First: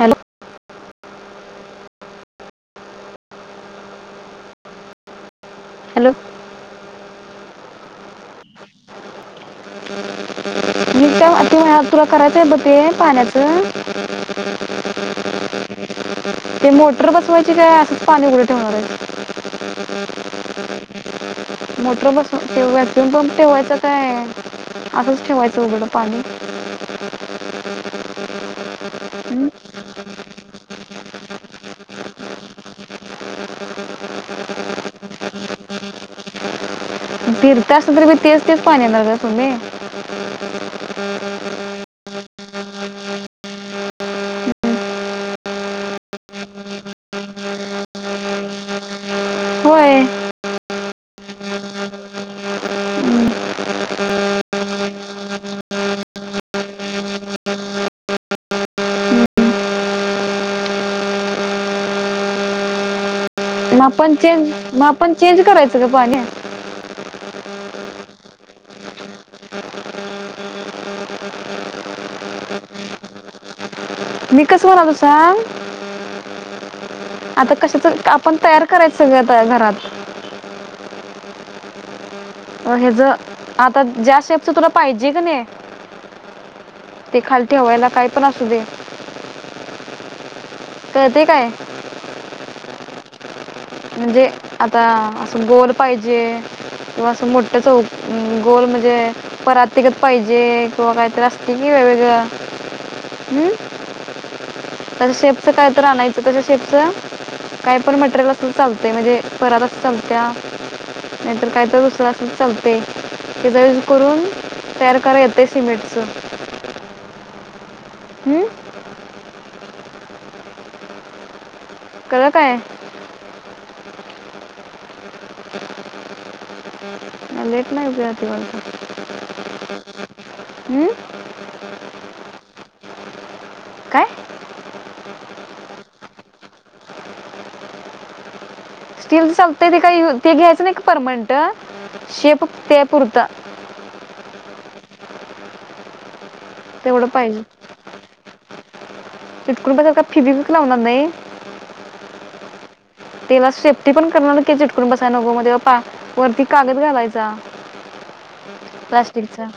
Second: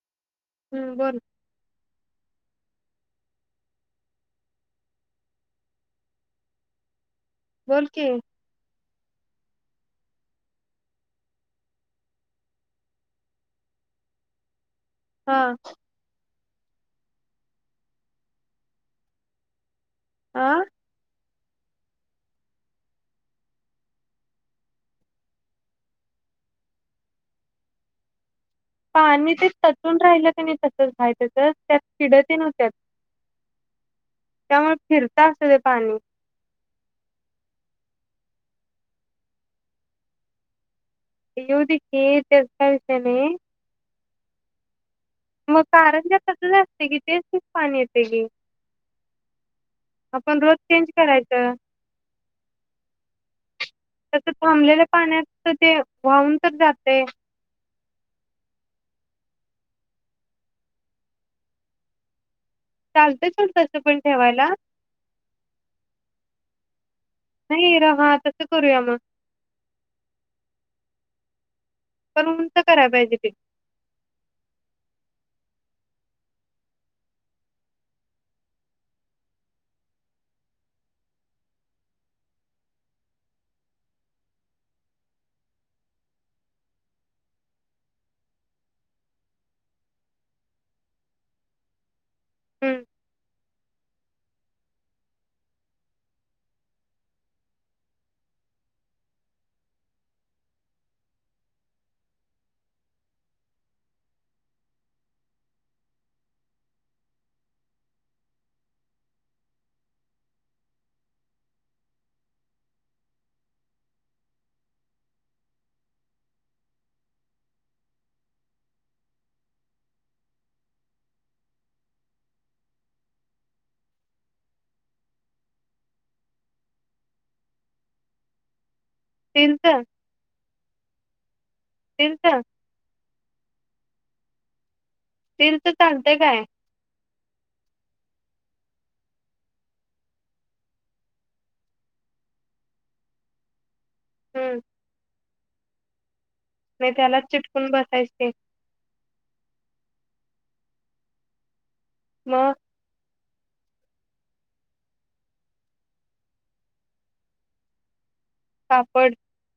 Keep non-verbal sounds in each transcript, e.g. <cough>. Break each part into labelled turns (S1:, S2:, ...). S1: Hello
S2: हम्म बोल
S1: hello
S2: बोल कि
S1: मी त्या ते तुला करायचं आहे ब ते पाण्याचं
S2: हा
S1: ते मो मोटर बसवायची काय असंच पाणी उघडं ठेवणार आहे
S2: आ
S1: <inaudible> मोटर बसवून पण ठेवायच काय असंच ठेवायचं उघडं पाणी
S2: पाणी
S1: हं?
S2: ते तटून राहिलं क नाही तसच त्यात की तेन व्हत्या त्यामुळे फिरता असत ते पाणी
S1: फिरत असत तर म तेच तेच पाणी येणार गं सुमे
S2: येऊ दे की त्याचा काय विषय नाही. मग कारण जा तस असते कि तेच तेच पाणी येते की
S1: होय
S2: आपण रोज चेंज करायचं
S1: हं,
S2: तस थांबलेल्या पाण्यात ते वाहून तर जातयं.
S1: हं.
S2: चाल.
S1: ना पण चेंज मग आपण चेंज करायचं गं पाणी.
S2: हिरहा तस करूया मग. पण उंच करायला पाहिजे ते.
S1: मी कसं मारू सांग आता कशाच आपण तयार करायच सगळं घरात. अ हे ज आता ज्या शेपच तुला पाहिजे क नी, ते खाली ठेवायला काय पण असू दे कळते काय.
S2: हम्म.
S1: म्हणजे आता असं गोल पाहिजे किंवा असं मोठ चौक गोल म्हणजे परातिगत पाहिजे किंवा काहीतरी असते कि वेगवेगळ हम् तर शेपच कायतर आणायचं तश शेपच काय पण मटेरिल चालतयं म्हणजे पराता त चालत्या नाहीतर काय तर दुसरं असल चालतयं हे ज यज करून तयार कराता येते सिमेंटच. हम्म. कळं काय. लेट नाही उदया येतंय वाटत.
S2: तीनच.
S1: हं?
S2: तिन चं.
S1: काय.
S2: स्टील चं चालतयं काय?
S1: स्टील समतंय ते काय इल ते घ्यायचं नाही का परमनंट शे पुत्या पुरता
S2: हम्म. मी
S1: तेवढं
S2: त्याला चिटकूनं बसायची ते.
S1: चटकून बसायचा <unintelligible> ज च लावणार नाही.
S2: म.
S1: त्याला सेफ्टी पण करणार की चिटकून बसाय नको मध्ये पा वरती कागद घालायचा.
S2: कापड
S1: प्लास्टिक च.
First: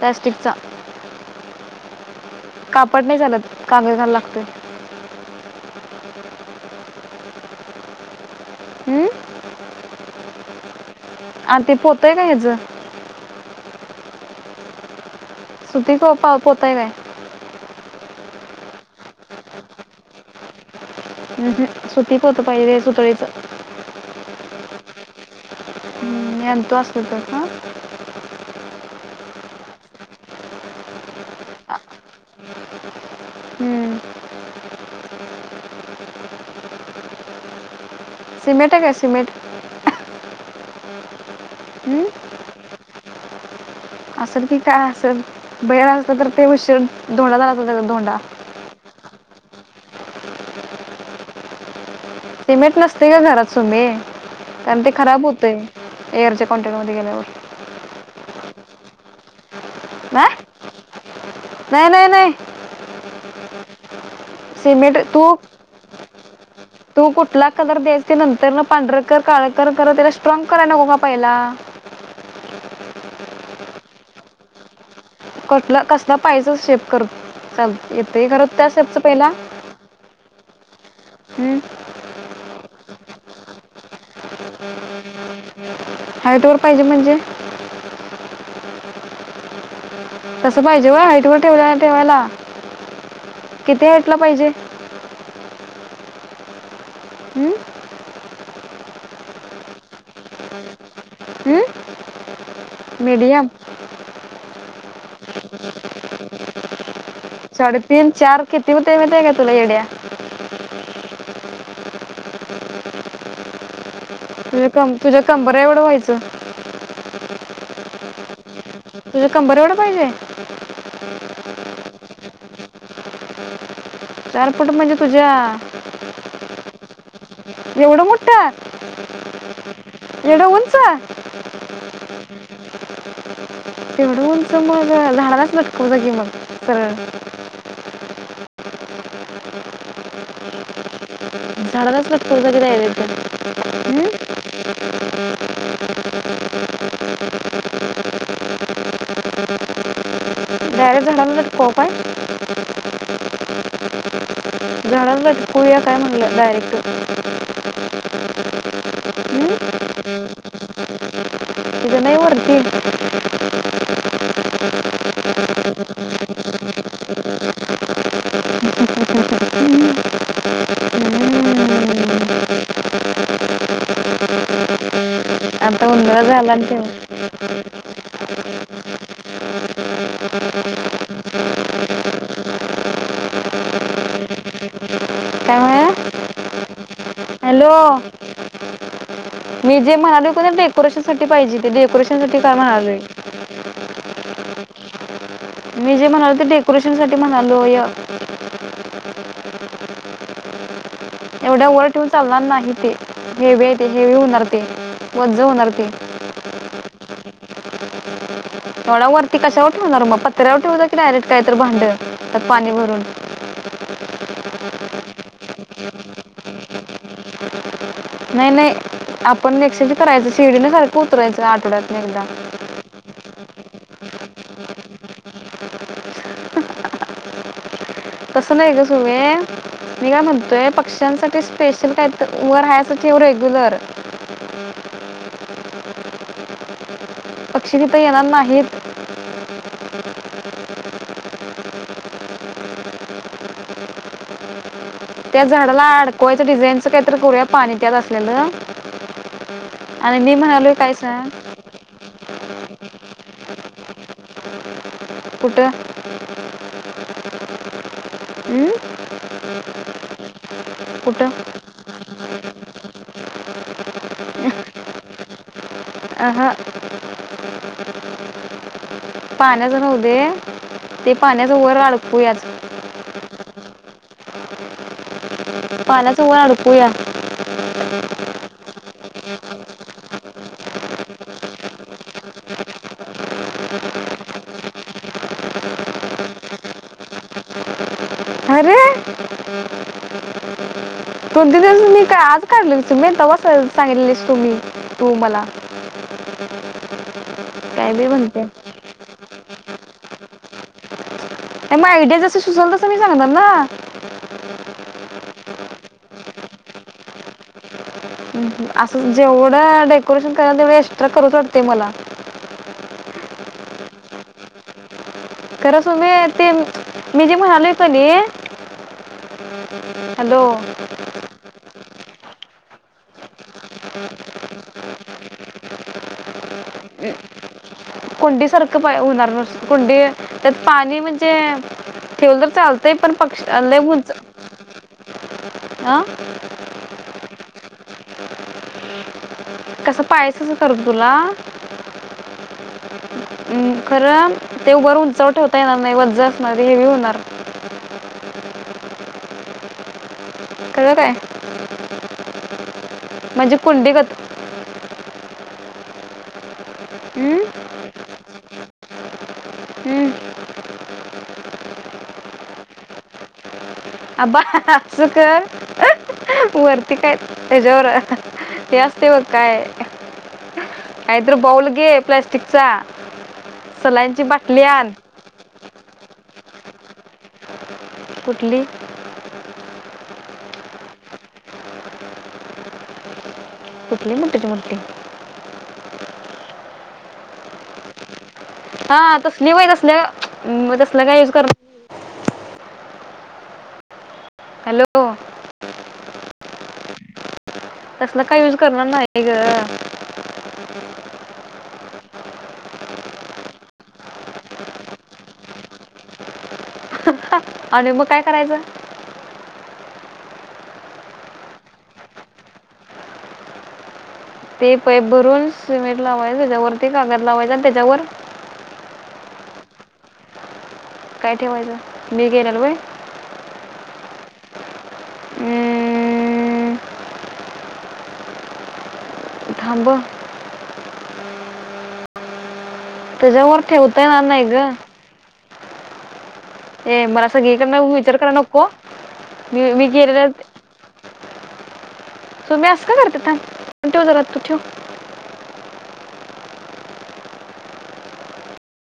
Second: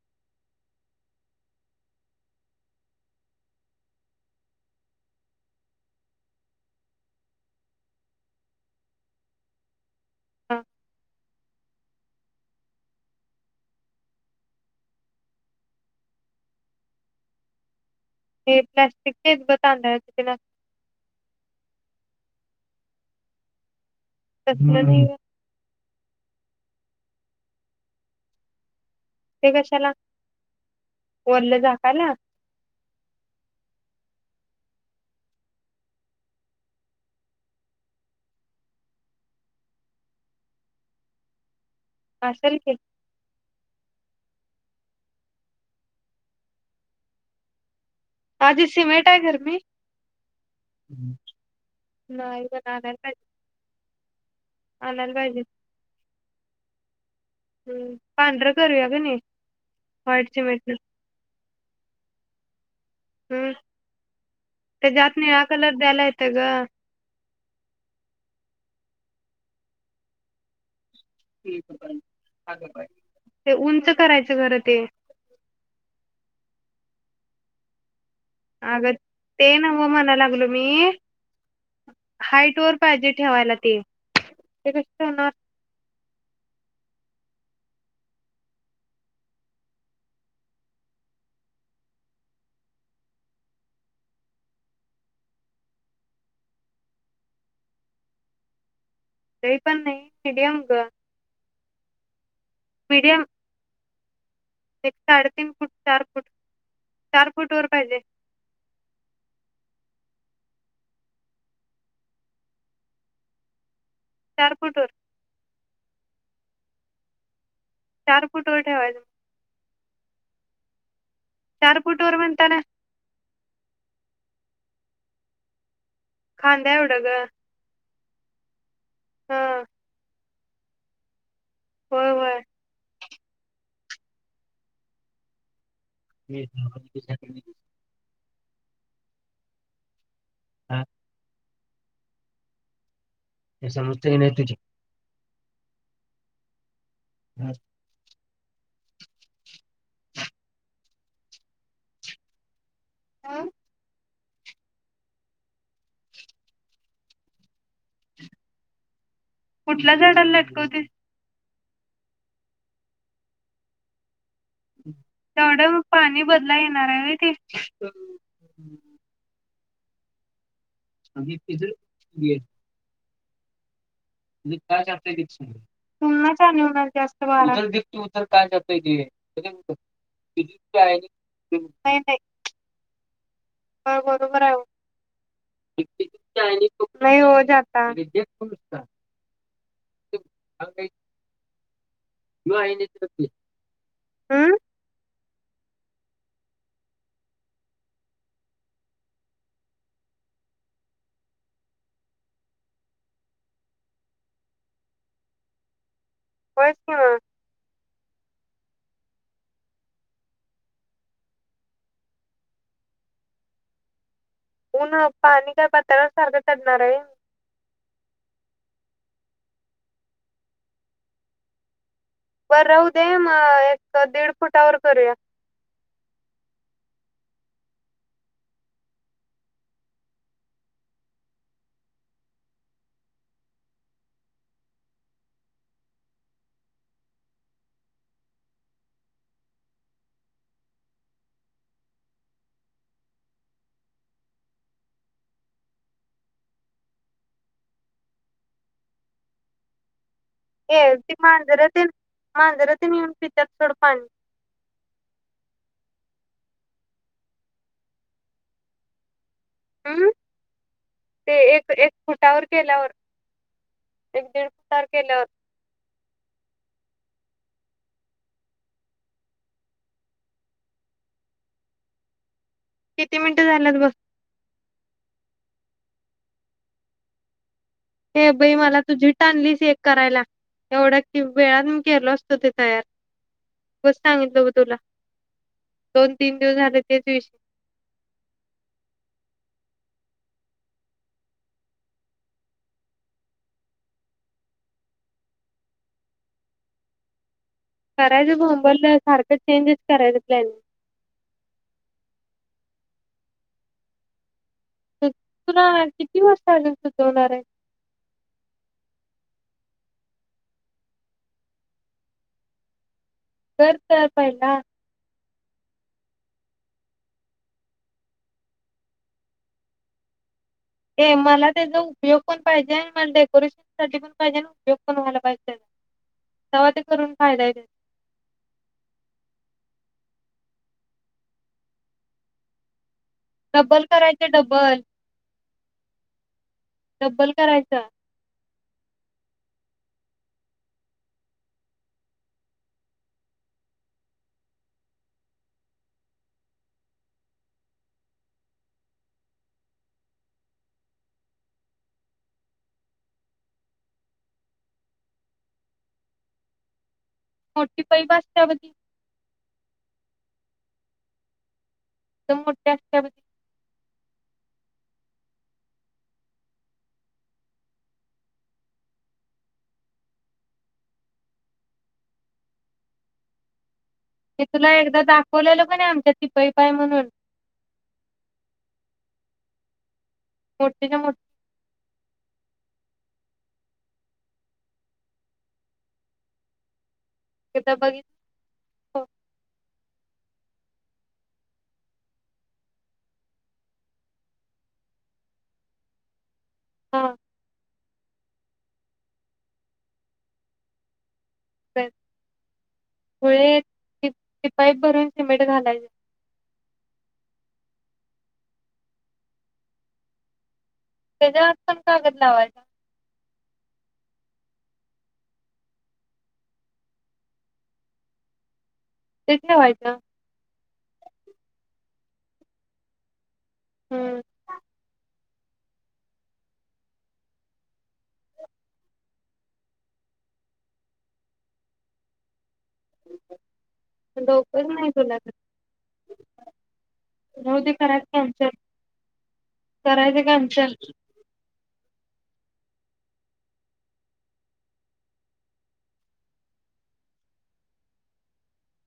S1: प्लस्टिकचा कापड नाही चालत कागद घालाला लागतोय. हम्म.
S2: <inaudible>
S1: आणि ते पोत आहे काय हेच. सुती <unintelligible> पोत आहे काय.
S2: ये पॅटिक चे हयात बघ तांदळाचे तेन असं
S1: हम् हम सुती पोत पाहिजे सुतळीच
S2: <inaudible> तसलं नइ
S1: हम्म आणतो असल तर हं.
S2: ते कशाला. वरलं झाकायला?
S1: हम्म. सिमेंट हाय काय सिमेंट हम्म?
S2: आसल की
S1: असल की काय असल बेल असलं तर ते उशर धुळा <unintelligible>
S2: आजी सिमेट. काय गरमी.
S1: सिमेंट नसते का घरात सुमे कारण ते
S2: आणायला
S1: खराब
S2: पाहिजे
S1: होतय एअरच्या कॉनटेट मध्ये गेल्यावर.
S2: हम्म पांढरं करूया ग नाही व्हाईट सिमेंटन
S1: नाही नाही नाही
S2: हम्म
S1: सिमेंट
S2: त्याच्यात
S1: तू
S2: निळा कलर द्यायला येतय ग
S1: तू कुठला कलर द्यायच ते नंतर पांढरकर काळ खर त्याला स्ट्रॉग कराय नको पहिला
S2: ते उंच करायचं खरं ते
S1: कठला कसला पाहिज शेप कर चाल येत
S2: अग ते नव्ह म्हणा लागलो मी
S1: हम्म.
S2: हाईट व पाहिजे ठेवायला ते हे कस ठेवणार
S1: हायटवर पाहिजे म्हणजे? तस पाहिजे व हाईट वर ठेवायला किती हाईट ला पाहिजे हम्म
S2: काही पण नाही मिीडियम ग
S1: हम्म
S2: मिडियम
S1: मीडियम
S2: एक साडेतीन फूट चार फूट चार फूट वर
S1: साडे
S2: पाहिजे
S1: तीन चार किती हुतंय महिये काय तुला येड्या
S2: चार फूट
S1: तुझ्या
S2: वर
S1: तुझ्या कंबर बर एवढं व्हायचं
S2: चार फुट
S1: तुझ कंबर एवढा पाहिज?
S2: नारपुट वर बणंतना
S1: चार फट म ज तूझा
S2: खांदा एवढं ग
S1: एवढं
S2: ह
S1: एढो होच
S2: होय होय
S1: तेवढंचं मग झाडालाच नट उदग मग तरर
S2: हा
S1: झाडालाच पट खय <inaudible> <unintelligible> काय
S2: हं?
S1: झाड कुळया काय म्हणलं डायरक्ट
S2: कुठल्या झाडाला लटकवती
S1: <inaudible> नाही वरती
S2: तेवढं म पाणी बदलाय येणारय व्हय ते?
S1: हम्म.
S2: <unintelligible> किधर <unintelligible> मी काय <unintelligible>
S1: <inaudible> झाला सेव.
S2: <unintelligible> <inaudible> होय बरोबर आहे
S1: काय म्हणा
S2: <inaudible>
S1: हॅलो
S2: जाता हम्म
S1: मी जे म्हणालो की नै डेकोरेशन साठी पाहिजे. ते डेकोरेश <inaudible> मी जे म्हणालो ते डेकोरेशन साठी म्हणालोय. एवढ्या वर ठेवून चालणार नाही ते हेवे ते हेवी होणार ते वज्ज होणार ते.
S2: होय <unintelligible>
S1: एवढा वरती कशावर ठेवणार मग पतऱ्यावर ठेव जा की डायरेक्ट काहीत भांड त्यात पाणी भरून.
S2: उन पाणी काय पातळ्यावर साारख्या चढणार आहे.
S1: नाही नाही आपण एक्सचेंज करायचं शिडीने सारखं उतरायचं आठवड्यात <inaudible>
S2: ह एक दीड फुटावर करूया.
S1: तसं नाही गं सुमे, मी काय म्हणतोय पक्ष्यांसाठी स्पेशल काय तर व राहायसाठी रेग्युलर. पक्षी तिथ येणार नाहीत त्या झाडाला अडकवायचं डिझाईनच काहीतरी कररूया पाणी त्यात असलेलं. आणि मी म्हणालोय
S2: ए ती
S1: कायसा
S2: मांजर तेन मांजर ते नेऊन पितात थोडं पाणी.
S1: कुठं? अंम.
S2: हम् ते एक एक फुटावर केल्यावर एक दीड फुटावर केल्यावर
S1: पाण्याच ऱ्हाऊ दे. ते पाण्याच वर आडकूयाच.
S2: किती मिन झाल्यात बघ.
S1: पालाच वळ अडकू्या.
S2: ये बाई मला तुझी टाणलीस हे एक करायला. एवढ्या कि वेळात मी केलो असतो ते तयार, उगच सांगितलं बघ तुला, दोन तीन दिवस झाले तेच विषय.
S1: अरे दोन तीन दिवस मी काय आज काढले. तवा च मला सांगितलेलीस तु मी तू मला, काय बी
S2: करायच
S1: म्हणते
S2: बोंमबल सारखं, चेंजस करायचा प्लॅन,
S1: म आयडी जसं सुचवल तसं मी सांगनार ना.
S2: तुला किती वाजता आजून सुचवणार आहे?
S1: असं जेवढं डेकोरेशन करायल तेवढे एक्स्ट्रा करूच वाटतय मला.
S2: <unintelligible> तळ पहिला
S1: खर सुमे ते मी जे म्हणालोय कणी हॅलो.
S2: ये मला त्याचा उपयोग पण पाहिजे आणि मला डेकोरेशनसाठी पण पाहिजे आणि उपयोग पण व्हायला पाहिजे तवा त्याचा करून फायदा आहे.
S1: कुंडी सारखं पाय होणार नुस कुंडी त्यात पाणी म्हणजे ठेवलं तर चालतय. ते पण पक्ष लय
S2: डब्बल
S1: उंच
S2: करायचं डबल
S1: आं.
S2: डब्बल करायचा.
S1: कसं पायस करू तुला? हम खरं ते वर उंचा ठेवता येणार नाही वज असणार हेवी होणार. कळ काय? म्हणजे कुंडीगत. हम्म?
S2: मोट पई असत्या बती
S1: हम्म.
S2: एकदम मोठी असत्या बती.
S1: अबा अस कर वरती काय त्याच्यावर हे असतय बघ काय कायतर बाउल घे प्लास्टिकचा सलांची
S2: ते
S1: बाटली
S2: तुला
S1: आण.
S2: एकदा दाखवलेलं आमच्या ती पईप हाय म्हणून.
S1: कुठली?
S2: मोठी च्या मोठी
S1: कुठली मोठी च्या मोठी?
S2: हित बाघित
S1: हा तसली वय तसल्या तसलं काय यूज कर हॅलो
S2: हा.
S1: तसला काय युज करणार नाही ग.
S2: <unintelligible> खुळी, ती पाईप भरून सिमेंट घालायच.
S1: आणि मग काय करायचं?
S2: त्याच्या आत पण कागद लावायचा.
S1: ते पैप भरून सिमेट लावायच त्याच्यावरती कागद लावायचे आणि त्याच्यावर
S2: तेथे व्हायच.
S1: काय ठेवायचं मी गेल्याल होय.
S2: हम्म.
S1: अं, थांबव. त्याच्यावर ठेवता येणार नाही ग.
S2: <inaudible>
S1: ए मला सगळी
S2: राहू दे
S1: कडन
S2: करा
S1: विचार कराय
S2: कॅन्सल
S1: नको, मी मी
S2: करायचं
S1: गेलेल
S2: कॅन्सल
S1: सोमे असा करत्या थांब ठेव जरा ठेव